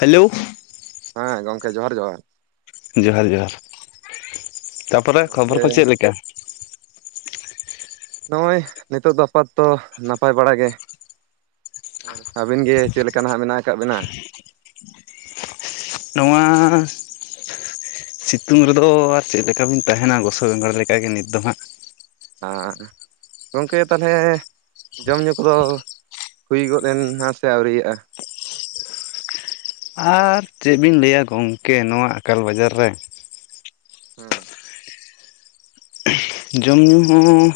Hello ᱦᱮᱸ ᱜᱚᱢᱠᱮ ᱡᱚᱦᱟᱨ ᱡᱚᱦᱟᱨ ᱡᱚᱦᱟᱨ ᱡᱚᱦᱟᱨ ᱛᱟᱨᱯᱚᱨᱮ ᱠᱷᱚᱵᱚᱨ ᱜᱚᱝᱠᱮ ᱠᱚ ᱪᱮᱫᱞᱮᱠᱟ ᱱᱚᱜᱼᱚᱭ ᱱᱤᱛᱚᱜ ᱫᱚ ᱟᱯᱟᱛᱚᱛᱚ ᱱᱟᱯᱟᱭ ᱵᱟᱲᱟ ᱜᱮ ᱟᱨ ᱟᱹᱵᱤᱱ ᱜᱮ ᱪᱮᱫ ᱞᱮᱠᱟ ᱦᱟᱸᱜ ᱢᱮᱱᱟᱜ ᱟᱠᱟᱫ ᱵᱤᱱᱟ ᱱᱚᱣᱟ ᱥᱤᱛᱩᱝ ᱨᱮᱫᱚ ᱟᱨ ᱪᱮᱫ ᱞᱮᱠᱟ ᱵᱤᱱ ᱛᱟᱦᱮᱱᱟ ᱜᱚᱥᱚ ᱵᱮᱸᱜᱟᱲ ᱞᱮᱠᱟᱜᱮ ᱱᱤᱛ ᱫᱚ ᱦᱟᱸᱜ ᱟᱨ ᱜᱚᱢᱠᱮ ᱛᱟᱦᱚᱞᱮ ᱡᱚᱢ ᱧᱩ ᱠᱚᱫᱳ ᱦᱩᱭ ᱜᱚᱫ ᱮᱱᱟ ᱥᱮ ᱟᱹᱣᱨᱤᱭᱟᱜᱼᱟ ᱟᱨ ᱪᱮᱫ ᱵᱤᱱ ᱞᱟᱹᱭᱟ ᱜᱚᱝᱠᱮ ᱱᱚᱣᱟ ᱟᱠᱟᱞ ᱵᱟᱡᱟᱨ ᱨᱮ ᱦᱮᱸ ᱡᱚᱢ ᱧᱩ ᱦᱚᱸ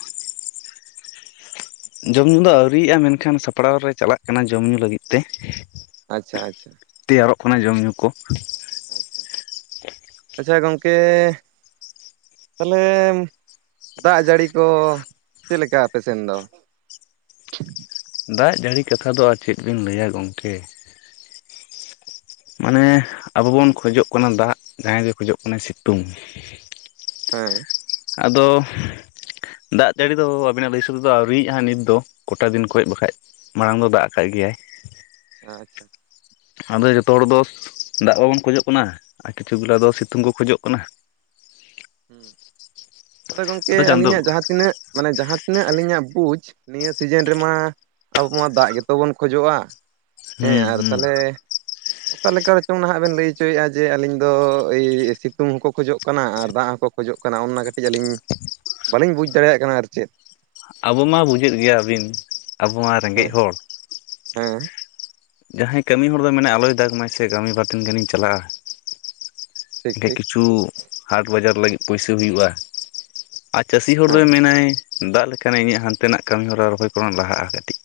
ᱡᱚᱢ ᱧᱩ ᱫᱚ ᱟᱹᱣᱨᱤᱭᱟᱜᱼᱟ ᱢᱮᱱᱠᱷᱟᱱ ᱥᱟᱯᱲᱟᱣ ᱨᱮ ᱪᱟᱞᱟᱜ ᱠᱟᱱᱟ ᱡᱚᱢ ᱧᱩ ᱞᱟᱹᱜᱤᱫ ᱛᱮ ᱟᱪᱪᱷᱟ ᱟᱪᱪᱷᱟ ᱛᱮᱭᱟᱨᱚᱜ ᱠᱟᱱᱟ ᱡᱚᱢ ᱧᱩ ᱠᱳ ᱟᱪᱪᱷᱟ ᱜᱚᱝᱠᱮ ᱛᱟᱦᱚᱞᱮ ᱫᱟᱜ ᱡᱟᱹᱲᱤ ᱠᱳ ᱪᱮᱫ ᱞᱮᱠᱟ ᱟᱯᱮ ᱥᱮᱱ ᱫᱳ [inaudible] ᱫᱟᱜ ᱡᱟᱹᱲᱤ ᱠᱟᱛᱷᱟ ᱫᱚ ᱟᱨ ᱪᱮᱫ ᱵᱤᱱ ᱞᱟᱹᱭᱟ ᱜᱚᱝᱠᱮ ᱢᱟᱱᱮ ᱟᱵᱩ ᱵᱩᱱ ᱠᱷᱚᱡᱚᱜ ᱠᱟᱱᱟ ᱫᱟᱜ ᱡᱟᱦᱟᱸᱭ ᱜᱤ ᱠᱷᱚᱡᱚᱜ ᱠᱟᱱᱟᱭ ᱥᱤᱛᱩᱝ ᱦᱮᱸ ᱟᱫᱚ ᱫᱟᱜ ᱡᱟᱹᱲᱤ ᱫᱚ ᱟᱵᱤᱱᱟᱜ ᱞᱟᱹᱭ ᱤᱥᱟᱹ ᱛᱮ ᱫᱚ ᱟᱹᱣᱨᱤᱭᱟᱜ-ᱟ ᱦᱟᱸᱜ ᱱᱤᱛ ᱫᱚ ᱠᱚᱴᱟ ᱫᱤᱱ ᱠᱷᱚᱡ ᱵᱟᱠᱷᱟᱡ᱾ ᱢᱟᱲᱟᱝ ᱫᱚ ᱫᱟᱜ ᱠᱟᱜ ᱜᱮᱭᱟᱭ᱾ ᱟᱪᱪᱷᱟ ᱟᱫᱚ ᱡᱚᱛᱚ ᱦᱚᱲ ᱫᱚ ᱫᱟᱜ ᱵᱟᱵᱩᱱ ᱠᱷᱚᱡᱚᱜ ᱠᱟᱱᱟ ᱟᱨ ᱠᱤᱪᱷᱩ ᱜᱩᱞᱟ ᱫᱚ ᱥᱤᱛᱩᱝ ᱠᱩ ᱠᱷᱚᱡᱚᱜ ᱠᱟᱱᱟ᱾ ᱟᱫᱚ ᱜᱚᱝᱠᱮ ᱟᱹᱞᱤᱧ-ᱟᱜ ᱡᱟᱦᱟᱸ ᱛᱤᱱᱟᱹᱜ ᱢᱟᱱᱮ ᱡᱟᱦᱟᱸ ᱛᱤᱱᱟᱹᱜ ᱟᱹᱞᱤᱧᱟᱜ ᱵᱩᱡᱽ ᱱᱤᱭᱟᱹ ᱥᱤᱡᱮᱱ ᱨᱮᱢᱟ ᱟᱵᱩ ᱢᱟ ᱫᱟᱜ ᱜᱮᱛᱚ ᱵᱚᱱ ᱠᱷᱚᱡᱚᱜ-ᱟ, ᱦᱮᱸ ᱦᱩᱸ ᱟᱨ ᱦᱩᱸ ᱛᱟᱦᱚᱞᱮ ᱚᱠᱟ ᱞᱮᱠᱟ ᱨᱮᱪᱚᱝ ᱱᱟᱦᱟᱜ ᱵᱮᱱ ᱞᱟᱹᱭ ᱚᱪᱚᱭᱮᱫ-ᱟ, ᱡᱮ ᱟᱹᱞᱤᱧ ᱫᱚ ᱮᱭ ᱥᱤᱛᱩᱝ ᱦᱚᱸᱠᱚ ᱠᱷᱚᱡᱚᱜ ᱠᱟᱱᱟ ᱟᱨ ᱫᱟᱜ ᱦᱚᱸ ᱠᱚ ᱠᱷᱚᱡᱚᱜ ᱠᱟᱱᱟ ᱚᱱᱟ ᱠᱟᱹᱴᱤᱡ ᱟᱹᱞᱤᱧ ᱵᱟᱹᱞᱤᱧ ᱵᱩᱡᱽ ᱫᱟᱲᱤᱭᱟᱜ ᱠᱟᱱᱟ ᱟᱨ ᱪᱮᱫ᱾ ᱟᱵᱩ ᱢᱟ ᱵᱩᱡᱟᱹᱜ ᱜᱮᱭᱟᱵᱤᱱ ᱟᱵᱩ ᱢᱟ ᱨᱮᱸᱜᱮᱡ ᱦᱮᱸ ᱦᱚᱲ᱾ ᱦᱮᱸ ᱡᱟᱦᱟᱸᱭ ᱠᱟᱹᱢᱤ ᱦᱚᱲ ᱫᱚᱭ ᱢᱮᱱᱟ ᱟᱞᱚᱭ ᱫᱟᱜᱽ ᱢᱟᱭ ᱥᱮ ᱠᱟᱹᱢᱤ ᱵᱟᱨᱫᱤᱱ ᱜᱟᱹᱱᱤᱧ ᱪᱟᱞᱟᱜ-ᱟ᱾ ᱴᱷᱤᱠ ᱮᱠᱷᱮ ᱴᱷᱤᱠ ᱠᱤᱪᱷᱩ ᱦᱟᱴ ᱵᱟᱡᱟᱨ ᱞᱟᱹᱜᱤᱫ ᱯᱩᱭᱥᱟᱹ ᱦᱩᱭᱩᱜ-ᱟ᱾ ᱟᱨ ᱪᱟᱹᱥᱤ ᱦᱚᱲ ᱦᱮᱸ ᱫᱚᱭ ᱢᱮᱱᱟᱭ ᱫᱟᱜ ᱞᱮᱠᱟᱱᱮ ᱤᱧᱟᱜ ᱦᱟᱱᱛᱮ ᱱᱟᱜ ᱠᱟᱹᱢᱤ ᱦᱚᱨᱟ ᱨᱚᱦᱚᱭ ᱠᱚᱨᱳᱱ ᱞᱟᱦᱟᱜ-ᱟ ᱠᱟᱹᱴᱤᱡ᱾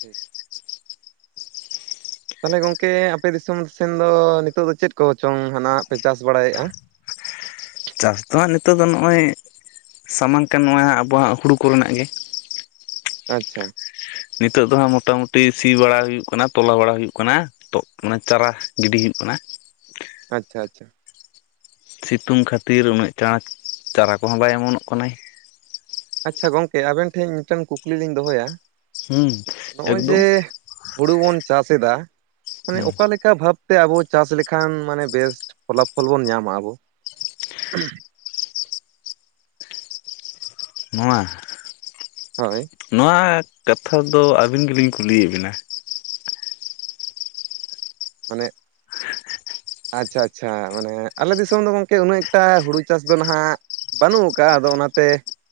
ᱴᱷᱤᱠ ᱛᱟᱦᱚᱞᱮ ᱜᱚᱝᱠᱮ ᱟᱯᱮ ᱫᱤᱥᱚᱢ ᱥᱮᱱ ᱫᱚ ᱱᱤᱛᱚᱜ ᱫᱚ ᱪᱮᱫ ᱠᱚᱪᱚᱝ ᱦᱟᱱᱟ ᱯᱮ ᱪᱟᱥ ᱵᱟᱲᱟᱭᱮᱫ-ᱟ? ᱪᱟᱥ ᱫᱚ ᱦᱟᱸᱜ ᱱᱤᱛᱚᱜ ᱫᱚ ᱱᱚᱜ-ᱚᱭ ᱥᱟᱢᱟᱝ ᱠᱟᱱ ᱱᱚᱣᱟ ᱦᱟᱸᱜ ᱟᱵᱩᱣᱟᱜ ᱦᱩᱲᱩ ᱠᱚᱨᱮᱱᱟᱜ ᱜᱮ᱾ ᱟᱪᱪᱷᱟ ᱱᱤᱛᱳᱜ ᱫᱚ ᱦᱟᱸᱜ ᱢᱚᱴᱟᱢᱩᱴᱤ ᱥᱤ ᱵᱟᱲᱟ ᱦᱩᱭᱩᱜ ᱠᱟᱱᱟ, ᱛᱚᱞᱟ ᱵᱟᱲᱟ ᱦᱩᱭᱩᱜ ᱠᱟᱱᱟ᱾ ᱛᱚᱜ ᱢᱟᱱᱮ ᱪᱟᱨᱟ ᱜᱤᱰᱤ ᱦᱩᱭᱩᱜ ᱠᱟᱱᱟ᱾ ᱟᱪᱪᱷᱟ ᱟᱪᱪᱷᱟ ᱥᱤᱛᱩᱝ ᱠᱷᱟᱹᱛᱤᱨ ᱩᱱᱟᱹᱜ ᱪᱟᱪ ᱪᱟᱨᱟ ᱠᱚᱦᱚᱸ ᱵᱟᱭ ᱚᱢᱚᱱᱚᱜ ᱠᱟᱱᱟᱭ᱾ ᱟᱪᱪᱷᱟ ᱜᱚᱝᱠᱮ ᱟᱵᱮᱱ ᱴᱷᱮᱱ ᱢᱤᱫ ᱴᱮᱱ ᱠᱩᱠᱞᱤ ᱞᱤᱧ ᱫᱚᱦᱚᱭᱟ᱾ ᱦᱩᱸ ᱱᱚᱜ-ᱚᱭ ᱮᱠᱫᱚᱢ ᱡᱮ ᱦᱩᱲᱩ ᱵᱩᱱ ᱪᱟᱥ ᱮᱫᱟ ᱢᱟᱱᱮ ᱦᱩᱸ ᱚᱠᱟ ᱞᱮᱠᱟ ᱚᱠᱟ ᱵᱷᱟᱵᱛᱮ ᱟᱵᱚ ᱪᱟᱥ ᱞᱮᱠᱷᱟᱱ ᱢᱟᱱᱮ ᱵᱮᱥ ᱯᱷᱚᱞᱟᱯᱷᱚᱞ ᱵᱚᱱ ᱧᱟᱢᱟ ᱟᱵᱚ᱾ ᱱᱚᱣᱟ? ᱦᱳᱭ ᱱᱚᱣᱟ ᱠᱟᱛᱷᱟ ᱫᱚ ᱟᱵᱤᱱ ᱜᱮᱞᱤᱧ ᱠᱩᱞᱤᱭᱮᱫ ᱵᱤᱱᱟ᱾ ᱢᱟᱱᱮ ᱟᱪᱪᱷᱟ ᱟᱪᱪᱷᱟ ᱢᱟᱱᱮ ᱟᱞᱮ ᱫᱤᱥᱚᱢ ᱫᱚ ᱜᱚᱝᱠᱮ ᱩᱱᱟᱹᱜ ᱮᱠᱴᱟ ᱦᱩᱲᱩ ᱪᱟᱥ ᱫᱚ ᱱᱟᱦᱟᱜ ᱵᱟᱹᱱᱩᱜ ᱠᱟᱜ-ᱟ᱾ ᱟᱫᱚ ᱚᱱᱟᱛᱮ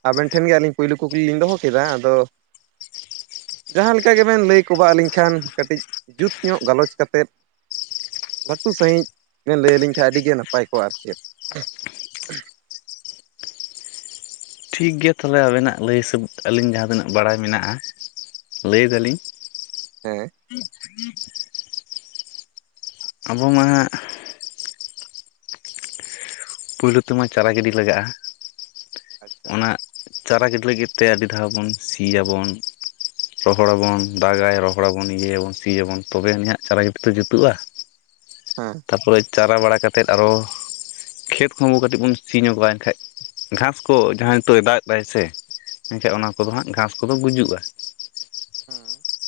ᱟᱵᱮᱱ ᱴᱷᱮᱱ ᱜᱮ ᱟᱹᱞᱤᱧ ᱯᱳᱭᱞᱩ ᱠᱩᱠᱞᱤ ᱞᱤᱧ ᱫᱚᱦᱚ ᱠᱮᱫᱟ ᱟᱫᱚ᱾ ᱡᱟᱦᱟᱸ ᱞᱮᱠᱟ ᱜᱮᱵᱮᱱ ᱞᱟᱹᱭ ᱠᱚᱵᱟᱜ ᱟᱹᱞᱤᱧ ᱠᱷᱟᱱ ᱠᱟᱹᱴᱤᱡ ᱡᱩᱛ ᱧᱚᱜ ᱜᱟᱞᱚᱪ ᱠᱟᱛᱮᱫ᱾ ᱞᱟᱹᱴᱩ ᱥᱟᱺᱦᱤᱡ ᱵᱮᱱ ᱞᱟᱹᱭ ᱟᱹᱞᱤᱧ ᱠᱷᱟᱱ ᱟᱹᱰᱤ ᱜᱮ ᱱᱟᱯᱟᱭ ᱠᱚᱜ-ᱟ ᱟᱨ ᱪᱮᱫ᱾ ᱴᱷᱤᱠ ᱜᱮᱭᱟ ᱛᱟᱦᱞᱮ ᱟᱵᱮᱱᱟᱜ ᱞᱟᱹᱭ ᱦᱤᱥᱟᱹᱵ ᱛᱮ ᱟᱹᱞᱤᱧ ᱡᱟᱦᱟᱸ ᱛᱤᱱᱟᱹᱜ ᱵᱟᱲᱟᱭ ᱢᱮᱱᱟᱜ-ᱟ᱾ ᱞᱟᱹᱭ ᱫᱟᱹᱞᱤᱧ, ᱦᱮᱸ [inaudible] ᱟᱵᱚ ᱢᱟ ᱯᱩᱭᱞᱩ ᱛᱮᱢᱟ ᱪᱟᱨᱟ ᱜᱤᱰᱤ ᱞᱟᱜᱟᱜ-ᱟ᱾ ᱟᱪᱪᱷᱟ ᱚᱱᱟᱜ ᱪᱟᱨᱟ ᱜᱤᱰᱤ ᱞᱟᱹᱜᱤᱫ ᱛᱮ ᱟᱹᱰᱤ ᱫᱷᱟᱣ ᱵᱚᱱ ᱥᱤᱭᱟᱵᱚᱱ᱾ ᱨᱚᱦᱚᱲ ᱟᱵᱚᱱ ᱫᱟᱜᱟᱭ ᱨᱚᱦᱚᱲ ᱟᱵᱚᱱ ᱤᱭᱟᱹᱭᱟᱵᱚᱱ ᱥᱤᱭᱟᱵᱚᱱ ᱛᱚᱵᱮ ᱟᱱᱮᱦᱟᱜ ᱪᱟᱨᱟ ᱜᱤᱰᱤ ᱛᱚ ᱡᱩᱛᱩᱜ-ᱟ᱾ ᱦᱮᱸ ᱛᱟᱯᱚᱨᱮ ᱪᱟᱨᱟ ᱵᱟᱲᱟ ᱠᱟᱛᱮᱫ ᱟᱨᱚ ᱠᱷᱮᱛ ᱠᱚᱦᱚᱸ ᱠᱟᱹᱴᱤᱡ ᱵᱚᱱ ᱥᱤ [unintelligible] ᱱᱠᱷᱟᱡ᱾ ᱜᱷᱟᱥ ᱠᱚ ᱡᱟᱦᱟᱸ ᱱᱤᱛᱚᱜ ᱫᱟᱜ ᱫᱟᱭ ᱥᱮ ᱮᱱᱠᱟᱡ ᱚᱱᱟ ᱠᱚᱫᱚ ᱦᱟᱸᱜ ᱜᱷᱟᱥ ᱠᱚᱫᱚ ᱜᱩᱡᱩᱜᱼᱟ᱾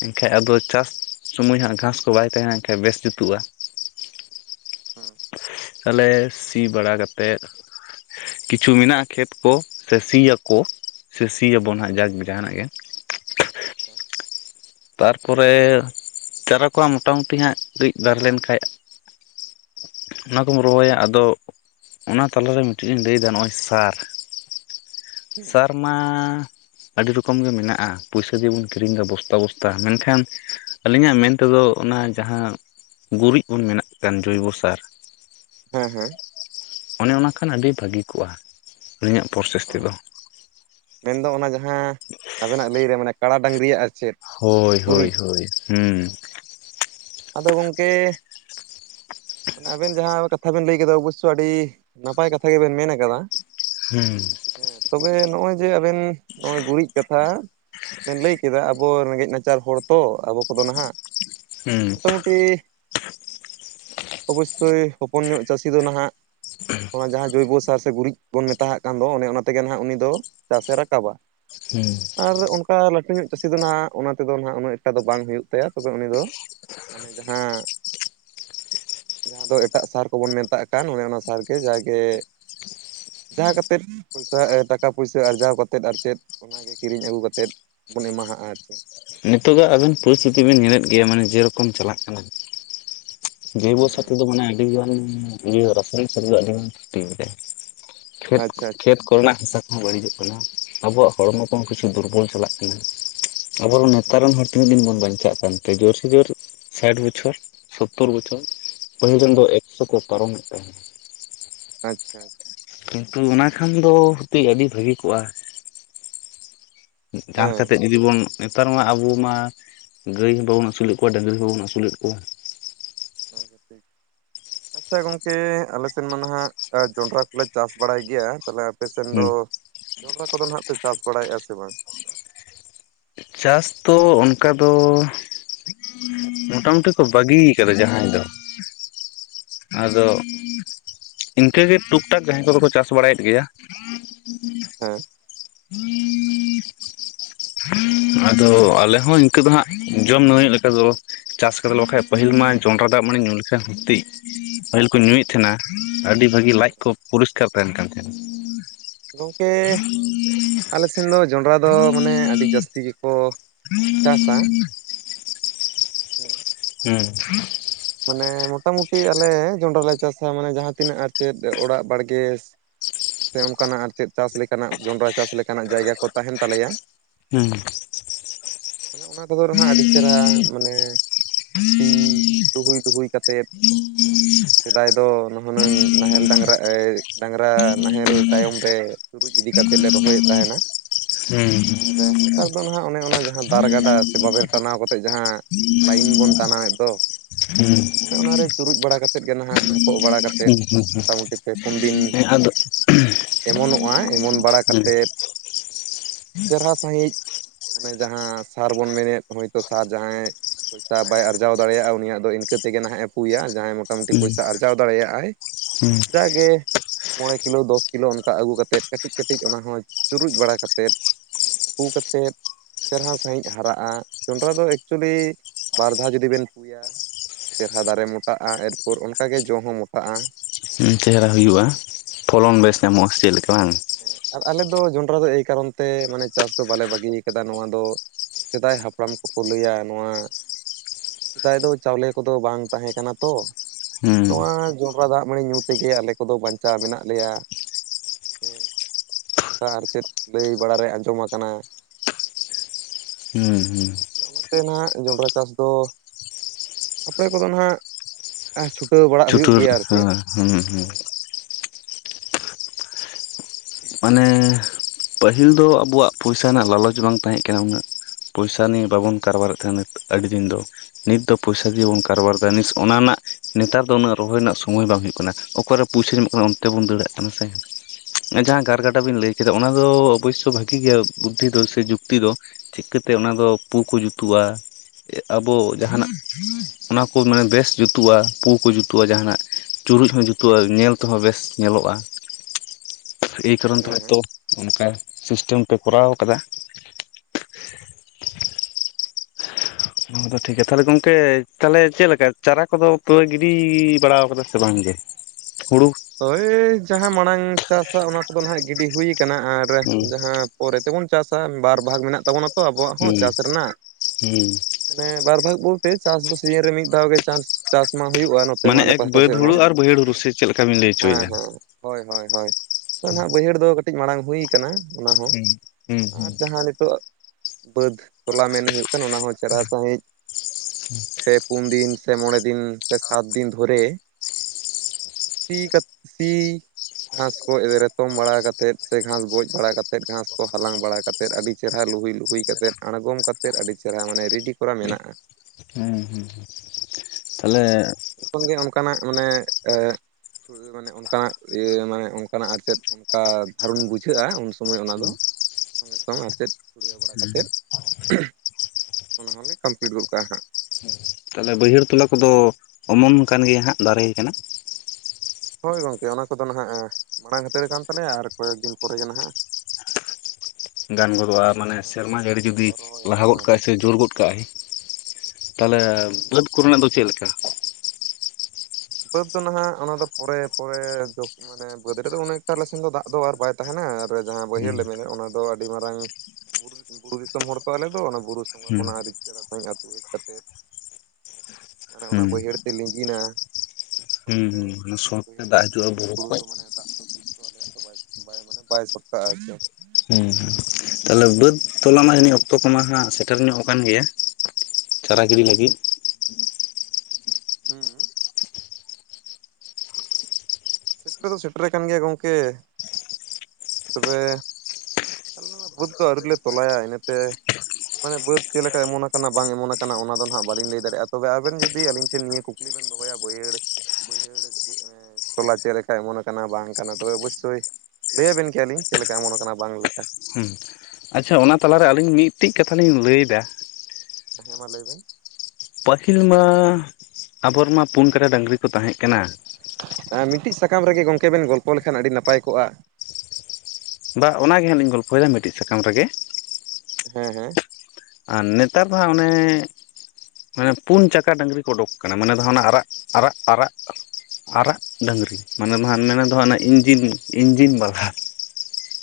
ᱮᱱᱠᱷᱟᱡ ᱟᱫᱚ ᱪᱟᱥ ᱥᱩᱚᱢᱚᱭ ᱦᱟᱸᱜ ᱜᱷᱟᱸᱥ ᱠᱚ ᱵᱟᱭ ᱛᱟᱦᱮᱱᱟ ᱮᱱᱠᱷᱟᱡ ᱵᱮᱥ ᱡᱩᱛᱩᱜᱼᱟ᱾ ᱦᱩᱸ᱾ ᱛᱟᱞᱦᱮ ᱥᱤ ᱵᱟᱲᱟ ᱠᱟᱛᱮᱫ ᱠᱤᱪᱷᱩ ᱢᱮᱱᱟᱜᱼᱟ ᱠᱷᱮᱛ ᱠᱚ ᱥᱮ ᱥᱤᱭᱟᱠᱚ, ᱥᱮ ᱥᱤᱭᱟᱵᱚᱱ ᱦᱟᱸᱜ ᱡᱟᱠ ᱡᱟᱦᱟᱱᱟᱜ ᱜᱮ, ᱟᱪᱪᱷᱟ᱾ ᱛᱟᱨᱯᱚᱨᱮ ᱪᱟᱨᱟ ᱠᱚ ᱦᱟᱸᱜ ᱢᱚᱴᱟᱢᱩᱴᱤ ᱦᱟᱸᱜ ᱨᱤᱡ ᱵᱟᱨ ᱞᱮᱱᱠᱷᱟᱡ, ᱚᱱᱟᱠᱚᱢ ᱨᱚᱦᱚᱭᱟ ᱟᱫᱚ ᱚᱱᱟ ᱛᱟᱞᱟ ᱨᱮ ᱢᱤᱫᱴᱮᱡ ᱤᱧ ᱞᱟᱹᱭᱫᱟ ᱱᱚᱜᱼᱚᱭ ᱥᱟᱨ ᱥᱟᱨ ᱢᱟ ᱟᱹᱰᱤ ᱨᱚᱠᱚᱢ ᱜᱮ ᱢᱮᱱᱟᱜᱼᱟ ᱯᱚᱭᱥᱟ ᱫᱤᱭᱮ ᱵᱚᱱ ᱠᱤᱨᱤᱧᱫᱟ ᱵᱚᱥᱛᱟ ᱵᱚᱥ ᱛᱟ ᱢᱮᱱᱠᱷᱟᱱ ᱟᱹᱞᱤᱧᱟᱜ ᱢᱮᱱ ᱛᱮᱫᱚ ᱚᱱᱟ ᱡᱟᱦᱟᱸ ᱜᱩᱨᱤᱡ ᱵᱚᱱ ᱢᱮᱱᱟᱜ ᱠᱟᱱ ᱡᱳᱭᱵᱚ ᱥᱟᱨ, ᱦᱮᱸ ᱦᱮᱸ᱾ ᱚᱱᱮ ᱚᱱᱟ ᱠᱷᱟᱱ ᱟᱹᱰᱤ ᱵᱷᱟᱹᱜᱤ ᱠᱚᱜᱼᱟ ᱟᱹᱞᱤᱧᱟᱜ ᱯᱨᱚᱥᱮᱥ ᱚ ᱛᱮᱫᱚ᱾ ᱢᱮᱱᱫᱚ ᱚᱱᱟ ᱡᱟᱦᱟᱸ ᱟᱵᱮᱱᱟᱜ ᱞᱟᱹᱭᱨᱮ ᱢᱟᱱᱮ ᱠᱟᱲᱟ ᱰᱟᱝᱨᱤᱭᱟᱜ ᱟᱨ ᱪᱮᱫ᱾ ᱦᱳᱭ ᱦᱳᱭ ᱜᱩᱨᱤᱡ ᱦᱳᱭ, ᱦᱩᱸ᱾ ᱟᱫᱚ ᱜᱚᱝᱠᱮ ᱢᱟᱱᱮ ᱟᱵᱮᱱ ᱡᱟᱦᱟᱸ ᱠᱟᱛᱷᱟ ᱵᱮᱱ ᱞᱟᱹᱭ ᱠᱮᱫᱟ ᱚᱵᱚᱥᱥᱚ ᱟᱹᱰᱤ ᱱᱟᱯᱟᱭ ᱠᱟᱛᱷᱟ ᱜᱮᱵᱮᱱ ᱢᱮᱱ ᱟᱠᱟᱫᱟ᱾ ᱦᱩᱸ᱾ ᱦᱮᱸ ᱛᱚᱵᱮ ᱱᱚᱜᱼᱚᱭ ᱡᱮ ᱟᱵᱮᱱ ᱱᱚᱜᱼᱚᱭ ᱜᱩᱨᱤᱡ ᱠᱟᱛᱷᱟ ᱵᱮᱱ ᱞᱟᱹᱭ ᱠᱮᱫᱟ ᱟᱵᱚ ᱨᱮᱸᱜᱮᱡ ᱱᱟᱪᱟᱨ ᱦᱚᱲ ᱛᱚ ᱟᱵᱚ ᱠᱚᱫᱚ ᱱᱟᱦᱟᱜ, ᱦᱩᱸ ᱢᱚᱴᱟᱢᱩᱴᱤ ᱚᱵᱚᱥᱥᱳᱭ ᱦᱚᱯᱚᱱ ᱧᱚᱜ ᱪᱟᱹᱥᱤ ᱫᱚ ᱱᱟᱦᱟᱜ ᱚᱱᱟ ᱡᱟᱦᱟᱸ ᱡᱳᱚᱭᱵᱚ ᱥᱟᱨ ᱥᱮ ᱜᱩᱨᱤᱡ ᱵᱚᱱ ᱢᱮᱛᱦᱟᱜ ᱠᱟᱱ ᱫᱚ ᱚᱱᱮ ᱚᱱᱟ ᱛᱮᱜᱮ ᱱᱟᱜ ᱩᱱᱤ ᱫᱚ ᱪᱟᱥᱮ ᱨᱟᱠᱟᱵᱟ᱾ ᱦᱩᱸ᱾ ᱟᱨ ᱚᱱᱠᱟ ᱞᱟᱹᱴᱷᱩ ᱧᱚᱜ ᱪᱟᱹᱥᱤ ᱫᱚ ᱱᱟᱜ ᱚᱱᱟ ᱛᱮᱫᱚ ᱱᱟᱦᱟᱜ ᱩᱱᱟᱹᱜ ᱮᱠᱴᱟ ᱫᱚ ᱵᱟᱝ ᱦᱩᱭᱩᱜ ᱛᱟᱭᱟ, ᱛᱚᱵᱮ ᱩᱱᱤ ᱫᱚ ᱦᱟᱱᱮ ᱡᱟᱦᱟᱸ ᱡᱟᱦᱟᱸ ᱫᱚ ᱮᱴᱟᱜ ᱥᱟᱨ ᱠᱚᱵᱚᱱ ᱢᱮᱛᱟᱜ ᱠᱟᱱ ᱚᱱᱮ ᱚᱱᱟ ᱥᱟᱨ ᱜᱮ ᱡᱟᱜᱮ ᱡᱟᱦᱟᱸ ᱠᱟᱛᱮᱫ ᱯᱚᱭᱥᱟ ᱮ ᱴᱟᱠᱟ ᱯᱩᱭᱥᱟ ᱟᱨᱡᱟᱣ ᱠᱟᱛᱮᱫ ᱟᱨ ᱪᱮᱫ ᱚᱱᱟ ᱜᱮ ᱠᱤᱨᱤᱧ ᱟᱹᱜᱩ ᱠᱟᱛᱮᱫ ᱵᱚᱱ ᱮᱢᱟᱦᱟᱜᱼᱟ ᱟᱨ ᱪᱮᱫ᱾ ᱱᱤᱛᱚᱜᱟᱜ ᱟᱵᱤᱱ ᱯᱚᱨᱤᱥᱛᱷᱤᱛᱤ ᱵᱮᱱ ᱧᱮᱞᱮᱜ ᱜᱮᱭᱟ ᱢᱟᱱᱮ ᱡᱮᱨᱚᱠᱚᱢ ᱪᱟᱞᱟᱜ ᱠᱟᱱᱟ᱾ ᱡᱮᱭᱵᱚ ᱥᱟᱨ ᱦᱮᱸ ᱛᱮᱫᱚ ᱢᱟᱱᱮ ᱟᱹᱰᱤᱜᱟᱱ ᱨᱟᱥᱟᱭᱱᱤᱠ ᱥᱟᱨ ᱛᱮᱫᱚ ᱟᱹᱰᱤ ᱜᱟᱱ ᱠᱷᱳᱛᱤᱭᱮᱫᱟᱭ᱾ ᱠᱷᱮᱛ ᱟᱪᱪᱷᱟ ᱟᱪᱪᱷᱟ ᱠᱷᱮᱛ ᱠᱚᱨᱮᱱᱟᱜ ᱦᱟᱥᱟ ᱠᱚᱦᱚᱸ ᱵᱟᱹᱲᱤᱡᱚᱜ ᱠᱟᱱᱟ ᱟᱵᱚᱣᱟᱜ ᱦᱚᱲᱢᱚ ᱠᱚᱦᱚᱸ ᱠᱤᱪᱷᱩ ᱫᱩᱨᱵᱚᱞ ᱪᱟᱞᱟᱜ ᱠᱟᱱᱟ᱾ ᱟᱵᱚ ᱨᱮᱱ ᱱᱮᱛᱟᱨ ᱨᱮᱱ ᱦᱚᱲ ᱛᱤᱱᱟᱹᱜ ᱫᱤᱱ ᱵᱚᱱ ᱵᱟᱧᱪᱟᱜ ᱠᱟᱱᱛᱮ ᱡᱳᱨ ᱥᱮ ᱡᱳᱨ ᱥᱟᱴ ᱵᱚᱪᱷᱚᱨ ᱥᱳᱛᱛᱳᱨ ᱵᱚᱪᱷᱚᱨ ᱯᱟᱹᱦᱤᱞ ᱨᱮᱱ ᱫᱚ ᱮᱠᱥᱚ ᱠᱚ ᱯᱟᱨᱚᱢᱮᱜ ᱛᱟᱦᱮᱸᱱᱟ᱾ ᱟᱪᱪᱷᱟ ᱟᱪᱪᱷᱟ᱾ ᱠᱤᱱᱛᱩ ᱚᱱᱟ ᱠᱷᱟᱱ ᱫᱚ ᱦᱚᱛᱮᱡ ᱟᱹᱰᱤ ᱵᱷᱟᱹᱜᱮ ᱠᱚᱜᱼᱟ᱾ ᱡᱟᱦᱟᱸ ᱦᱮᱸ ᱞᱮᱠᱟᱛᱮᱜ ᱡᱩᱫᱤ ᱵᱚᱱ ᱱᱮᱛᱟᱨ ᱢᱟ ᱟᱵᱚ ᱢᱟ ᱜᱟᱹᱭ ᱦᱚᱸ ᱵᱟᱵᱚᱱ ᱟᱹᱥᱩᱞᱮᱜ ᱠᱚᱣᱟ ᱰᱟᱹᱝᱨᱤ ᱦᱚᱸ ᱵᱟᱵᱚᱱ ᱟᱹᱥᱩᱞᱮᱜ ᱠᱚᱣᱟ᱾ ᱱᱚᱣᱟᱫᱚ ᱴᱷᱤᱠ᱾ ᱟᱪᱪᱷᱟ ᱜᱚᱝᱠᱮ ᱟᱞᱮ ᱥᱮᱱ ᱢᱟ ᱱᱟᱦᱟᱜ ᱡᱚᱱᱰᱨᱟ ᱠᱚᱞᱮ ᱪᱟᱥ ᱵᱟᱲᱟᱭ ᱜᱮᱭᱟ ᱛᱟᱞᱦᱮ ᱟ ᱯᱮ ᱥᱮᱱ ᱫᱚ ᱦᱩᱸ ᱡᱚᱸᱰᱨᱟ ᱠᱚᱫᱚ ᱱᱟᱦᱟᱜ ᱯᱮ ᱪᱟᱥ ᱵᱟᱲᱟᱭᱮᱫᱼᱟ ᱥᱮ ᱵᱟᱝ? ᱪᱟᱥ ᱫᱚ ᱚᱱᱠᱟ ᱫᱚ ᱢᱚᱴᱟᱢᱩᱴᱤ ᱠᱚ ᱵᱟᱹᱜᱤ ᱟᱠᱟᱫᱟ ᱡᱟᱦᱟᱸᱭ ᱫᱚ᱾ ᱟᱫᱚ ᱤᱱᱠᱟᱹᱜᱮ ᱴᱩᱠ ᱴᱟᱠ ᱡᱟᱸᱦᱟᱭ ᱠᱚᱫᱚ ᱠᱚ ᱪᱟᱥ ᱵᱟᱲᱟᱭᱮᱫ ᱜᱮᱭᱟ᱾ ᱦᱮᱸ᱾ [inaudible] ᱦᱮᱸ ᱟᱫᱚ ᱟᱞᱮᱦᱚᱸ ᱤᱱᱠᱟᱹ ᱫᱚ ᱦᱟᱸᱜ ᱡᱚᱢ ᱱᱟᱹᱣᱟᱹᱭᱚᱜ ᱞᱮᱠᱟ ᱫᱚ᱾ ᱪᱟᱥ ᱠᱟᱫᱟᱞᱮ ᱵᱟᱠᱷᱟᱡ ᱯᱟᱹᱦᱤᱞ ᱢᱟ ᱡᱚᱸᱱᱰᱨᱟ ᱫᱟᱜ ᱢᱟᱹᱲᱤ ᱧᱩ ᱞᱮᱠᱷᱟᱱ ᱦᱩᱛᱤᱜ᱾ ᱯᱟᱹᱦᱤᱞ ᱠᱚ ᱧᱩᱭᱮᱜ ᱛᱟᱦᱮᱱᱟ ᱟᱰᱤ ᱵᱷᱟᱹᱜᱤ ᱞᱟᱡᱽ ᱠᱚ ᱯᱚᱨᱤᱥᱠᱟᱨ ᱛᱟᱦᱮᱱ ᱠᱟᱱ ᱛᱟᱦᱮᱱᱟ᱾ ᱜᱚᱢᱠᱮ ᱟᱞᱮ ᱥᱮᱱ ᱫᱚ ᱡᱚᱸᱱᱰᱨᱟ ᱫᱚ ᱢᱟᱱᱮ ᱟᱰᱤ ᱡᱟᱹᱥᱛᱤ ᱜᱮᱠᱚ᱾ [inaudible] ᱦᱩᱸ᱾ ᱦᱩᱸ᱾ ᱢᱟᱱᱮ ᱢᱚᱴᱟ ᱢᱩᱴᱤ ᱟᱞᱮ ᱡᱚᱸᱱᱰᱨᱟ ᱞᱮ ᱪᱟᱥᱟ ᱢᱟᱱᱮ ᱡᱟᱸᱦᱟ ᱛᱤᱱᱟᱹᱜ ᱟᱨ ᱪᱮᱫ ᱚᱲᱟᱜ ᱵᱟᱲᱜᱮ᱾ ᱥᱮ ᱚᱱᱠᱟᱱᱟᱜ ᱟᱨ ᱪᱮᱫ ᱪᱟᱥ ᱞᱮᱠᱟᱱᱟᱜ ᱡᱚᱸᱱᱰᱨᱟ ᱪᱟᱥ ᱞᱮᱠᱟᱱᱟᱜ ᱡᱟᱭᱜᱟ ᱠᱚ ᱛᱟᱦᱮᱱ ᱛᱟᱞᱮᱭᱟ᱾ ᱦᱩᱸ᱾ ᱢᱟᱱᱮ ᱚᱱᱟ ᱠᱚ ᱫᱚ ᱱᱟᱦᱟᱜ ᱟᱹᱰᱤ ᱪᱮᱨᱦᱟ ᱢᱟᱱᱮ ᱥᱤ᱾ ᱴᱩᱦᱩᱭ ᱴᱩᱦᱩᱭ ᱠᱟᱛᱮᱫ᱾ [inaudible] ᱥᱮᱫᱟᱭ ᱫᱚ ᱱᱟ ᱦᱩᱱᱟᱹᱝ ᱱᱟᱦᱮᱞ ᱰᱟᱸᱝᱨᱟ ᱮᱸ ᱰᱟᱸᱝᱨᱟ ᱱᱟᱦᱮᱞ ᱛᱟᱭᱚᱢ ᱨᱮ᱾ ᱪᱩᱨᱩᱡ ᱤᱫᱤ ᱠᱟᱛᱮ ᱞᱮ ᱨᱚᱦᱚᱭ ᱮᱫ ᱛᱟᱦᱮᱱᱟ᱾ ᱦᱩᱸ ᱟᱨ ᱱᱮᱛᱟᱨ ᱫᱚ ᱱᱟᱦᱟᱜ ᱚᱱᱮ ᱚᱱᱟ ᱡᱟᱸᱦᱟ ᱫᱟᱨ ᱜᱟᱰᱟ ᱥᱮ ᱵᱟᱵᱮᱨ ᱴᱟᱱᱟᱣ ᱠᱟᱛᱮᱜ ᱡᱟᱸᱦᱟ᱾ ᱞᱟᱭᱤᱱ ᱵᱚᱱ ᱴᱟᱱᱟᱣ ᱮᱫ ᱫᱚ᱾ ᱦᱩᱸ᱾ ᱚᱱᱮ ᱚᱱᱟ ᱨᱮ ᱪᱩᱨᱩᱡ ᱵᱟᱲᱟ ᱠᱟᱛᱮᱫ ᱜᱮ ᱱᱟᱦᱟᱜ ᱫᱷᱟ ᱯᱚᱜ ᱵᱟᱲᱟ ᱠᱟᱛᱮᱫ ᱦᱩᱸ ᱦᱩᱸ ᱦᱩᱸ ᱢᱚᱴᱟ ᱢᱩᱴᱤ ᱯᱮ ᱯᱩᱱ ᱫᱤᱱ ᱦᱮᱸ ᱟᱫᱚ ᱮᱢᱚᱱᱚᱜᱼᱟ ᱮᱢᱚᱱ ᱵᱟᱲᱟ ᱦᱩᱸ ᱠᱟᱛᱮᱫ᱾ [inaudible] ᱪᱮᱨᱦᱟ ᱥᱟᱸᱦᱤᱡ᱾ ᱚᱱᱮ ᱡᱟᱸᱦᱟ ᱥᱟᱨ ᱵᱚᱱ ᱢᱮᱱᱮᱫ ᱦᱳᱭᱛᱳ ᱥᱟᱨ ᱡᱟᱸᱦᱟᱭ ᱯᱚᱭᱥᱟ ᱵᱟᱭ ᱟᱨᱡᱟᱣ ᱫᱟᱲᱮᱭᱟᱜᱼᱟ ᱩᱱᱤᱭᱟᱜ ᱫᱚ ᱤᱱᱠᱟᱹ ᱛᱮ ᱜᱮ ᱱᱟᱦᱟᱜ ᱮ ᱯᱩᱭᱟ ᱡᱟᱸᱦᱟᱭ ᱢᱚᱴᱟ ᱢᱩᱴᱤ ᱯᱚᱭᱥᱟ ᱦᱩᱸ ᱟᱨᱡᱟᱣ ᱫᱟᱲᱮᱭᱟᱜᱼᱟᱭ ᱡᱟᱜᱮ᱾ ᱢᱚᱬᱮ ᱠᱤᱞᱳ ᱫᱚᱥ ᱠᱤᱞᱳ ᱚᱱᱠᱟ ᱟᱹᱜᱩ ᱠᱟᱛᱮᱫ ᱠᱟᱹᱴᱤᱡ ᱠᱟᱹᱴᱤᱡ ᱚᱱᱟ ᱦᱚᱸ ᱪᱩᱨᱩᱡ ᱵᱟᱲᱟ ᱠᱟᱛᱮᱫ᱾ ᱯᱩ ᱠᱟᱛᱮᱫ᱾ ᱪᱮᱨᱦᱟ ᱥᱟᱸᱦᱤᱡ ᱦᱟᱨᱟᱜ-ᱟ ᱡᱚᱸᱰᱨᱟ ᱫᱚ ᱮᱠᱪᱩᱭᱮᱞᱤ ᱵᱟᱨ ᱫᱷᱟᱣ ᱡᱩᱫᱤ ᱵᱮᱱ ᱯᱩᱭᱟ᱾ ᱪᱮᱨᱦᱟ ᱫᱟᱨᱮ ᱢᱚᱴᱟᱜ-ᱟ ᱮᱨᱯᱚᱨ ᱚᱱᱠᱟ ᱜᱮ ᱡᱚ ᱦᱚᱸ ᱢᱚᱴᱟᱜ-ᱟ᱾ ᱩᱸ ᱪᱮᱦᱨᱟ ᱦᱩᱭᱩᱜ-ᱟ ᱯᱷᱚᱞᱚᱱ ᱦᱮᱸ ᱵᱮᱥ ᱧᱟᱢᱚᱜᱼᱟ ᱥᱮ ᱪᱮᱫ ᱞᱮᱠᱟ ᱵᱟᱝ᱾ ᱦᱮᱸ ᱟᱨ ᱟᱞᱮ ᱫᱚ ᱡᱚᱸᱱᱰᱨᱟ ᱫᱚ ᱮᱭ ᱠᱟᱨᱚᱱ ᱛᱮ ᱢᱟᱱᱮ ᱪᱟᱥ ᱫᱚ ᱵᱟᱞᱮ ᱵᱟᱹᱜᱤᱭ ᱠᱟᱫᱟ ᱱᱚᱣᱟ ᱫᱚ᱾ ᱥᱮᱫᱟᱭ ᱦᱟᱯᱲᱟᱢ ᱠᱚ ᱠᱚ ᱞᱟᱹᱭᱟ ᱱᱚᱣᱟ ᱥᱮᱫᱟᱭ ᱫᱚ᱾ ᱪᱟᱣᱞᱮ ᱠᱚ ᱫᱚ ᱵᱟᱝ ᱛᱟᱸᱦᱮ ᱠᱟᱱᱟ ᱛᱚ ᱦᱩᱸ ᱱᱚᱣᱟ ᱡᱚ ᱱᱰᱨᱟ ᱫᱟᱜ ᱢᱟᱹᱲᱤ ᱧᱩ ᱛᱮ ᱜᱮ ᱟᱞᱮ ᱠᱚ ᱫᱚ ᱵᱟᱧᱪᱟᱣ ᱢᱮᱱᱟᱜ ᱞᱮᱭᱟ᱾ ᱝᱠᱟ ᱟᱨ ᱪᱮᱫ ᱞᱟᱹᱭ ᱵᱟᱲᱟ ᱨᱮ ᱟᱸᱡᱚᱢ ᱟᱠᱟᱱᱟ᱾ ᱦᱩᱸ ᱦᱩᱸ᱾ ᱚᱱᱟᱛᱮ ᱱᱷᱟᱜ ᱡᱚᱸᱰᱨᱟ ᱪᱟᱥ ᱫᱚ᱾ ᱟᱯᱮ ᱠᱚ ᱫᱚ ᱱᱷᱟᱜ᱾ ᱟᱸ ᱪᱷᱩᱴᱟᱹᱣ᱾ ᱪᱷᱩᱴᱩᱨ ᱪᱮᱫ ᱦᱮᱸ ᱦᱩᱸ ᱦᱩᱸ᱾ ᱦᱮᱸ ᱢᱟᱱᱮ ᱯᱟᱹᱦᱤᱞ ᱫᱚ ᱟᱵᱩᱣᱟᱜ ᱯᱚᱭᱥᱟ ᱨᱮᱱᱟᱜ ᱞᱟᱞᱚᱪ ᱵᱟᱝ ᱛᱟᱦᱮᱸᱜ ᱠᱟᱱᱟ ᱩᱱᱟᱹᱜ᱾ ᱯᱚᱭᱥᱟ ᱱᱤᱭᱮ ᱵᱟᱵᱚᱱ ᱠᱟᱨᱵᱟᱨ ᱮᱜ ᱛᱟᱦᱮᱜ ᱟᱹᱰᱤ ᱫᱤᱱ ᱫᱚ᱾ ᱱᱤᱛ ᱫᱚ ᱯᱚᱭᱥᱟ ᱫᱤᱭᱮ ᱵᱚᱱ ᱠᱟᱨᱵᱟᱨ ᱫᱟ ᱱᱤᱥ ᱚᱱᱟ ᱨᱮᱱᱟᱜ ᱱᱮᱛᱟᱨ ᱫᱚ ᱩᱱᱟᱹᱜ ᱨᱚᱦᱚᱭ ᱨᱮᱱᱟᱜ ᱥᱚᱢᱚᱭ ᱵᱟᱝ ᱦᱳᱭᱳᱜ ᱠᱟᱱᱟ ᱚᱠᱟᱨᱮ᱾ ᱯᱩᱭᱥᱟᱹ [unintelligible] [unintelligible] ᱠᱟᱱᱟ ᱚᱱᱛᱮ ᱵᱚᱱ ᱫᱟᱹᱲᱟᱜ ᱠᱟᱱᱟ ᱥᱮ ᱡᱟᱦᱟᱸ ᱜᱟᱨ ᱜᱟᱰᱟ ᱵᱤᱱ ᱞᱟᱹᱭ ᱠᱮᱫᱟ ᱚᱱᱟ ᱫᱚ ᱚᱵᱚᱥ ᱥᱳᱭ ᱵᱷᱟᱹᱜᱤ ᱜᱮᱭᱟ ᱵᱩᱫᱽ ᱫᱷᱤ ᱫᱚ ᱥᱮ ᱡᱩᱠᱛᱤ ᱫᱚ ᱼᱼᱼ ᱪᱤᱠᱟᱹᱛᱮ ᱚᱱᱟ ᱫᱚ ᱯᱩ ᱠᱚ ᱡᱩᱛᱩᱜᱼᱟ ᱟᱵᱚ ᱦᱮᱸ ᱡᱟᱦᱟ ᱱᱟᱜ ᱾ ᱚᱱᱟ ᱠᱚ ᱢᱟᱱᱮ ᱵᱮᱥ ᱡᱩᱛᱩᱜᱼᱟ ᱯᱩ ᱠᱚ ᱡᱩᱛᱩᱜᱼᱟ ᱡᱟᱦᱟᱸ ᱱᱟᱜ ᱾ ᱪᱩᱨᱩᱡ ᱦᱚᱸ ᱡᱩᱛᱩᱜᱼᱟ ᱧᱮᱞ ᱛᱮ ᱦᱚᱸ ᱵᱮᱥ ᱧᱮ ᱞᱚᱜᱼᱟ ᱾ ᱮᱭ ᱠᱟᱨᱚᱱ ᱛᱮ ᱦᱮᱸ ᱦᱚᱭ ᱦᱮᱸ ᱛᱚ ᱚᱱᱠᱟ ᱥᱤᱥ ᱴᱮᱢ ᱯᱮ ᱠᱚᱨᱟᱣ ᱟᱠᱟᱫᱟ ᱾ ᱟᱫᱚ ᱴᱷᱤᱠ ᱜᱮᱭᱟ ᱛᱟᱦᱞᱮ ᱜᱚᱝᱠᱮ ᱛᱟᱦᱞᱮ ᱪᱮᱫ ᱞᱮᱠᱟ ᱪᱟᱨᱟ ᱠᱚ ᱫᱚ ᱯᱮ ᱜᱤᱰᱤ ᱵᱟᱲᱟ ᱠᱟᱫᱟ ᱥᱮ ᱵᱟᱝ ᱜᱮ ᱾ ᱦᱩᱲᱩ ᱦᱳᱭ ᱡᱟᱦᱟᱸ ᱢᱟᱲᱟᱝ ᱪᱟᱥ ᱟᱜ ᱚᱱᱟ ᱠᱚ ᱫᱚ ᱱᱟᱦᱟᱜ ᱜᱤᱰᱤ ᱦᱩᱭ ᱠᱟᱱᱟ ᱟᱨ ᱦᱩᱸ ᱡᱟᱦᱟᱸ ᱾ ᱯᱚᱨᱮ ᱛᱮ ᱵᱚᱱ ᱪᱟᱥᱟ ᱵᱟᱨ ᱵᱷᱟᱜᱽ ᱢᱮᱱᱟᱜ ᱛᱟ ᱵᱚᱱᱟ ᱛᱚ ᱟᱵᱚ ᱣᱟᱜ ᱦᱚᱸ ᱦᱩᱸ ᱪᱟᱥ ᱨᱮᱱᱟᱜ ᱦᱩᱸ ᱾ ᱢᱟᱱᱮ ᱵᱟᱨ ᱵᱷᱟᱜ ᱵᱚᱞ ᱛᱮ ᱪᱟᱥ ᱫᱚ ᱥᱤᱡᱤᱱ ᱨᱮ ᱢᱤᱫ ᱫᱷᱟᱣ ᱜᱮ ᱪᱟᱱᱥ ᱪᱟᱥ ᱢᱟ ᱦᱩᱭᱩᱜᱼᱟ ᱱᱚ ᱛᱮ ᱢᱟ ᱟᱞᱮ ᱯᱟᱦᱴᱟ ᱥᱮᱫ ᱢᱟ ᱾ ᱵᱟᱹᱭ ᱦᱟᱹᱲ ᱦᱩᱲᱩ ᱥᱮ ᱪᱮᱫ ᱞᱮᱠᱟ ᱵᱤᱱ [unintelligible] [unintelligible] ᱦᱮᱸ ᱦᱮᱸ ᱦᱳᱭ ᱦᱳᱭ ᱦᱳᱭ ᱛᱚ ᱱᱟᱜ ᱵᱟᱹᱭᱦᱟᱹᱲ ᱫᱚ ᱠᱟᱹᱴᱤᱡ ᱢᱟᱲᱟᱝ ᱦᱩᱭ ᱠᱟᱱᱟ ᱚᱱᱟ ᱦᱚᱸ ᱦᱩᱸ ᱦᱩᱸ ᱦᱩᱸ ᱟᱨ ᱡᱟᱦᱟᱸ ᱱᱤᱛᱚᱜ ᱵᱟᱹᱫᱽ ᱛᱚᱞᱟ ᱢᱮᱱ ᱦᱩᱭᱩᱜ ᱠᱟᱱᱟ ᱚᱱᱟ ᱦᱚᱸ ᱾ ᱥᱮᱬᱟ ᱥᱟᱺᱦᱤᱡ ᱯᱮ ᱯᱩᱱ ᱫᱤᱱ ᱥᱮ ᱢᱚᱬᱮ ᱫᱤᱱ ᱥᱮ ᱥᱟᱛ ᱫᱤᱱ ᱫᱷᱚᱨᱮ ᱥᱤ ᱠᱟᱼᱼᱼ ᱥᱤ ᱜᱷᱟᱥ ᱠᱚ ᱮᱨᱮᱛᱚᱢ ᱵᱟᱲᱟ ᱠᱟᱛᱮᱫ ᱥᱮ ᱜᱷᱟᱥ ᱜᱚᱡ ᱵᱟᱲᱟ ᱠᱟᱛᱮᱫ ᱜᱷᱟᱥ ᱠᱚ ᱦᱟᱞᱟᱝ ᱵᱟᱲᱟ ᱠᱟᱛᱮᱫ ᱛᱮᱫ ᱟᱹᱰᱤ ᱪᱮᱦᱨᱟ ᱞᱩᱜᱩᱭ ᱞᱩᱜᱩᱭ ᱠᱟᱛᱮᱫ ᱟᱬᱜᱚᱢ ᱠᱟᱛᱮᱫ ᱟᱹᱰᱤ ᱪᱮᱦᱨᱟ ᱢᱟᱱᱮ ᱨᱮᱰᱤ ᱠᱚᱨᱟᱣ ᱢᱮᱱᱟᱜᱼᱟ ᱾ ᱦᱮᱸ ᱦᱩᱸ ᱛᱟᱦᱞᱮ ᱦᱮᱸ ᱾ ᱡᱚᱠᱷᱚᱱ ᱜᱮ ᱚᱱᱠᱟᱱᱟᱜ ᱢᱟᱱᱮ ᱮᱻ ᱢᱟᱱᱮ ᱚᱱᱠᱟᱱᱟᱜ ᱤᱭᱟᱹ ᱢᱟᱱᱮ ᱚᱱᱠᱟᱱᱟᱜ ᱟᱨ ᱪᱮᱫ ᱚᱱᱠᱟ ᱫᱷᱟᱨᱩᱱ ᱵᱩᱡᱷᱟᱹᱜᱼᱟ ᱩᱱ ᱥᱚᱢᱚᱭ ᱚᱱᱟ ᱫᱚ ᱥᱚᱸᱜᱮ ᱥᱚᱝ ᱟᱨ ᱪᱮᱫ ᱪᱩᱲᱭᱟᱹᱣ ᱵᱟᱲᱟ ᱠᱟᱛᱮᱫ ᱚᱱᱟ ᱦᱚᱸᱞᱮ ᱠᱚᱢᱯᱞᱤᱴ ᱜᱚᱫ ᱠᱟᱜᱼᱟ ᱦᱟᱸᱜ ᱾ ᱛᱟᱦᱞᱮ ᱵᱟᱹᱭᱦᱟᱹᱲ ᱛᱚᱞᱟ ᱠᱚᱫᱚ ᱚᱢᱚᱱ ᱠᱟᱱ ᱜᱮᱭᱟ ᱦᱟᱸᱜ ᱫᱟᱨᱮ ᱟᱠᱟᱱᱟ ᱾ ᱦᱳᱭ ᱜᱚᱝᱠᱮ ᱚᱱᱟ ᱠᱚᱫᱚ ᱱᱟᱦᱟᱸᱜ ᱢᱟᱲᱟᱝ ᱦᱟᱹᱛᱟᱹᱲ ᱠᱟᱱ ᱛᱟᱞᱮᱭᱟ ᱟᱨ ᱠᱚᱭᱮᱠ ᱫᱤᱱ ᱯᱚᱨᱮ ᱜᱮ ᱱᱟᱦᱟᱸᱜ ᱜᱟᱱ ᱜᱚᱫᱚᱜᱼᱟ ᱢᱟᱱᱮ ᱥᱮᱨᱢᱟ ᱡᱟᱹᱲᱤ ᱡᱩᱫᱤ ᱨᱚᱦᱚᱭᱟᱞᱮ ᱞᱟᱦᱟ ᱦᱮᱸ ᱜᱚᱫ ᱦᱮᱸ ᱠᱟᱜᱼᱟᱭ ᱥᱮ ᱡᱳᱨ ᱜᱚᱫ ᱠᱟᱜᱼᱟᱭ ᱛᱟᱦᱚᱞᱮ ᱦᱩᱸ ᱵᱟᱫᱽ ᱠᱚᱨᱮᱱᱟᱜ ᱫᱚ ᱪᱮᱫ ᱞᱮᱠᱟ? ᱵᱟᱹᱫᱽ ᱫᱚ ᱱᱟᱦᱟᱸᱜ ᱚᱱᱟ ᱫᱚ ᱯᱚᱨᱮ ᱯᱚᱨᱮ ᱢᱟᱱᱮ ᱵᱟᱹᱫᱽ ᱨᱮᱫᱚ ᱚᱱᱮ ᱮᱠᱴᱟ ᱟᱞᱮ ᱥᱮᱱ ᱫᱚ ᱫᱟᱜ ᱫᱚ ᱟᱨ ᱵᱟᱭ ᱛᱟᱦᱮᱸᱱᱟ ᱟᱨ ᱡᱟᱦᱟᱸ ᱦᱩᱸ ᱵᱟᱹᱭᱦᱟᱹᱲ ᱞᱮ ᱢᱮᱱᱮᱫ ᱚᱱᱟ ᱫᱚ ᱟᱹᱰᱤ ᱢᱟᱨᱟᱝ [inaudible] [inaudible] ᱵᱩᱨᱩ ᱵᱩᱨᱩ ᱫᱤᱥᱚᱢ ᱦᱚᱲ ᱛᱚ ᱟᱞᱮᱫᱚ ᱚᱱᱟ ᱵᱩᱨᱩ ᱦᱩᱸ ᱠᱷᱚᱱᱟᱜ ᱟᱹᱰᱤ ᱪᱮᱦᱟ ᱟᱹᱛᱩ ᱦᱮᱡ ᱠᱟᱛᱮᱫ ᱢᱟᱱᱮ ᱚᱱᱟ ᱦᱩᱸ ᱵᱟᱹᱭᱦᱟᱹᱲ ᱛᱮ ᱞᱤᱸᱜᱤᱱᱟ ᱾ ᱚᱱᱟᱛᱮ ᱦᱩᱸ ᱦᱩᱸ ᱥᱚᱴ ᱛᱮ ᱵᱟᱹᱭᱦᱟᱹᱲ ᱫᱟᱜ ᱦᱤᱡᱩᱜᱼᱟ ᱵᱟᱹᱭᱦᱟᱹᱲ ᱵᱩᱨᱩ ᱦᱚᱲ ᱠᱷᱚᱡ ᱫᱚ ᱢᱟᱱᱮ ᱫᱟᱜ ᱫᱚ ᱟᱞᱮᱭᱟᱜ ᱢᱟᱱ ᱵᱟᱭ ᱥᱟᱯᱠᱟᱜᱼᱟ ᱟᱨ ᱪᱮᱛ ᱾ ᱦᱮᱸ ᱦᱮᱸ ᱛᱟᱦᱞᱮ ᱵᱟᱹᱫᱽ ᱛᱚᱞᱟ ᱢᱟ ᱡᱟᱹᱱᱤᱡ ᱚᱠᱛᱚ ᱠᱚᱢᱟ ᱦᱟᱸᱜ ᱥᱮᱴᱮᱨ ᱧᱚᱜ ᱟᱠᱟᱱ ᱜᱮᱭᱟ? ᱪᱟᱨᱟ ᱜᱤᱰᱤ ᱞᱟᱹᱜᱤᱫ ᱾ ᱦᱮᱸ ᱾ ᱥᱮᱴᱮᱨ ᱫᱚ ᱥᱮᱴᱨᱟ ᱟᱱᱟᱱ ᱜᱮᱭᱟ ᱜᱚᱢᱠᱮ ᱛᱚᱵᱮ ᱵᱟᱫᱽ ᱫᱚ ᱟᱹᱣᱨᱤ ᱞᱮ ᱛᱚᱞᱟᱭᱟ ᱤᱱᱟᱹᱛᱮ ᱢᱟᱱᱮ ᱵᱟᱹᱫᱽ ᱪᱮᱫ ᱞᱮᱠᱟ ᱮᱢᱚᱱ ᱟᱠᱟᱱᱟ ᱵᱟᱝ ᱮᱢᱚᱱ ᱟᱠᱟᱱᱟ ᱚᱱᱟ ᱫᱚ ᱱᱟᱦᱟᱸᱜ ᱵᱟᱹᱞᱤᱧ ᱞᱟᱹᱭ ᱫᱟᱲᱮᱭᱟᱜᱼᱟ ᱛᱚᱵᱮ ᱟᱵᱮᱱ ᱡᱩᱫᱤ ᱟᱹᱞᱤ ᱴᱷᱮᱱ ᱱᱤᱭᱟᱹ ᱠᱩᱠᱞᱤ ᱫᱚᱦᱚᱭᱟ ᱵᱟᱹᱭᱦᱟᱹᱲ ᱵᱟᱹᱭᱦᱟᱹᱲ ᱜᱮ ᱻ ᱴᱚᱞᱟ ᱪᱮᱫ ᱞᱮᱠᱟᱭ ᱮᱢᱚᱱᱮ ᱠᱟᱱᱟ ᱵᱟᱝ ᱠᱟᱱᱟ ᱛᱚᱵᱮ ᱚᱵᱚᱥᱥᱳᱭ ᱞᱟᱹᱭ ᱟᱵᱮᱱ ᱠᱮᱭᱟᱞᱤᱧ ᱪᱮᱫ ᱞᱮᱠᱟᱭ ᱮᱢᱚᱱᱚᱜ ᱠᱟᱱᱟ ᱵᱟᱝ ᱞᱮᱠᱟ ᱾ ᱦᱮᱸ ᱟᱪᱷᱟ ᱚᱱᱟ ᱛᱟᱞᱟᱨᱮ ᱟᱹᱞᱤᱧ ᱢᱤᱫᱴᱮᱡ ᱠᱟᱛᱷᱟ ᱞᱤᱧ ᱞᱟᱹᱭ ᱮᱫᱟ ᱾ ᱦᱮᱸ ᱢᱟ ᱞᱟᱹᱭᱵᱤᱱ? ᱯᱟᱹᱦᱤᱞ ᱢᱟ᱾ ᱟᱵᱚ ᱨᱮᱢᱟ ᱯᱩᱱ ᱠᱟᱰᱟ ᱰᱟᱜᱽᱨᱤ ᱠᱚ ᱛᱟᱦᱮᱸ ᱠᱟᱱᱟ᱾ ᱟᱨ ᱢᱤᱫᱴᱤᱡ ᱥᱟᱠᱟᱢ ᱨᱮ-ᱜᱮ ᱜᱚᱝᱠᱮ ᱵᱮᱱ ᱜᱚᱞᱯᱚ ᱞᱮᱠᱷᱟᱱ᱾ ᱟᱹᱰᱤ ᱱᱟᱯᱟᱭ ᱠᱚᱜᱼᱟ᱾ ᱵᱟ, ᱚᱱᱟᱜᱮ ᱦᱟᱸᱜ ᱞᱤᱧ ᱜᱚᱞᱯᱚ ᱭᱮᱫᱟ᱾ ᱢᱤᱫᱴᱤᱡ ᱥᱟᱠᱟᱢ ᱨᱮᱜᱮ᱾ ᱦᱮᱸ, ᱦᱮᱸ᱾ ᱟᱨ ᱱᱮᱛᱟᱨ ᱫᱚ ᱦᱟᱸᱜ ᱚᱱᱮ᱾ ᱢᱟᱱᱮ ᱯᱩᱱ ᱪᱟᱠᱟ ᱰᱟᱹᱜᱽᱨᱤ ᱠᱚ ᱩᱰᱩᱠ ᱠᱟᱱᱟ᱾ ᱢᱟᱱᱮ ᱫᱚ ᱱᱟᱦᱟᱸᱜ ᱟᱨᱟᱜ, ᱟᱨᱟᱜ, ᱯᱟᱨᱟ-ᱜ ᱟᱨᱟᱜ ᱰᱟᱹᱜᱽᱨᱤ ᱢᱟᱱᱮ ᱱᱟᱦᱟᱸᱜ ᱢᱮᱱ ᱫᱚ ᱦᱟᱸᱜ ᱤᱧᱡᱤᱱ, ᱤᱧᱡᱤᱱ, ᱵᱟᱫᱟ᱾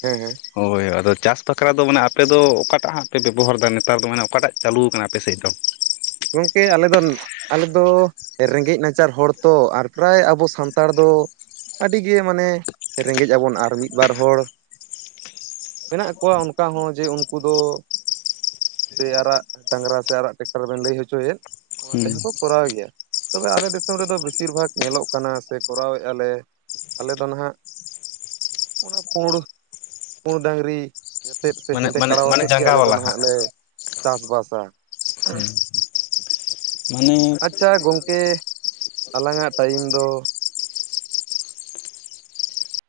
ᱦᱮᱸ, ᱦᱮᱸ᱾ ᱦᱳᱭ ᱟᱫᱚ ᱪᱟᱥ ᱵᱟᱠᱷᱨᱟ ᱫᱚ᱾ ᱢᱟᱱᱮ ᱟᱯᱮᱫᱚ ᱚᱠᱟᱴᱟ-ᱜ ᱦᱟᱸᱜ ᱯᱮ ᱵᱮᱵᱚᱦᱟᱨᱮ-ᱫᱟ ᱾ ᱱᱤᱛᱚᱼᱜ ᱱᱮᱛᱟᱨ ᱫᱚ ᱢᱟᱱᱮ ᱚᱠᱟᱴᱟ-ᱜ ᱪᱟᱹᱞᱩᱣ ᱟᱠᱟᱱᱟ᱾ ᱟᱯᱮᱥᱮᱫ ᱫᱚ? ᱜᱚᱝᱠᱮ ᱟᱞᱮᱫ ᱫᱚ ᱟᱞᱮ ᱫᱚ ᱨᱮᱸᱜᱮᱡ ᱱᱟᱪᱟᱨ ᱦᱚᱲ ᱛᱚ᱾ ᱟᱨ ᱯᱨᱟᱭ ᱟᱵᱚ ᱥᱟᱱᱛᱟᱲ ᱫᱚ᱾ ᱟᱹᱰᱤ ᱜᱮ ᱢᱟᱱᱮ ᱨᱮᱸᱜᱮᱡ ᱟᱵᱚᱱ᱾ ᱟᱨ ᱢᱤᱫ ᱵᱟᱨ ᱦᱚᱲ᱾ ᱢᱮᱱᱟᱜ ᱠᱚᱣᱟ ᱚᱱᱠᱟ ᱦᱚᱸ ᱾ ᱡᱮ ᱩᱱᱠᱩ ᱫᱚ᱾ ᱥᱮ ᱟᱨᱟᱜ ᱰᱟᱽᱝᱨᱟ ᱥᱮ ᱟᱨᱟᱜ ᱴᱨᱮᱠᱴᱟᱨ ᱵᱮᱱ ᱞᱟᱹᱭ ᱦᱚᱪᱚ ᱭᱮᱫ ᱾ ᱚᱱᱟ ᱦᱩᱸ ᱛᱮᱦᱚᱸ ᱠᱚ ᱠᱚᱨᱟᱣᱮᱫ ᱜᱮᱭᱟ᱾ ᱛᱚᱵᱮ ᱟᱞᱮ ᱫᱤᱥᱚᱢ ᱨᱮᱫᱚ ᱵᱮᱥᱤᱨ ᱵᱷᱟᱜᱽ ᱧᱮᱞᱚᱜ ᱠᱟᱱᱟ᱾ ᱥᱮ ᱠᱚᱨᱟᱣᱮᱫᱼᱟᱞᱮ ᱟᱞᱮ ᱱᱟᱦᱟᱸᱜ ᱚᱱᱟ᱾ ᱯᱩᱬᱸ ᱯᱩᱸᱰ ᱰᱟᱹᱜᱽᱨᱤ ᱛᱮᱫ ᱛᱮ ᱢᱟᱱᱮ ᱦᱮᱸᱫᱮ ᱢᱟᱱᱮ ᱠᱟᱲᱟᱣ ᱢᱟᱱᱮ ᱟᱛᱮᱫ ᱜᱮ᱾ ᱟᱞᱮ ᱡᱟᱸᱜᱟ ᱫᱚ ᱵᱟᱞᱟ ᱱᱟᱦᱟ-ᱜ ᱦᱟᱸᱜ ᱞᱮ ᱪᱟᱥ ᱵᱟᱥᱟ ᱾ ᱦᱩᱸᱼ ᱢᱟᱱᱮ ᱪᱟ ᱜᱚᱝᱠᱮ ᱟᱞᱟᱝᱼᱟᱜ, ᱴᱟᱭᱤᱢ ᱫᱚ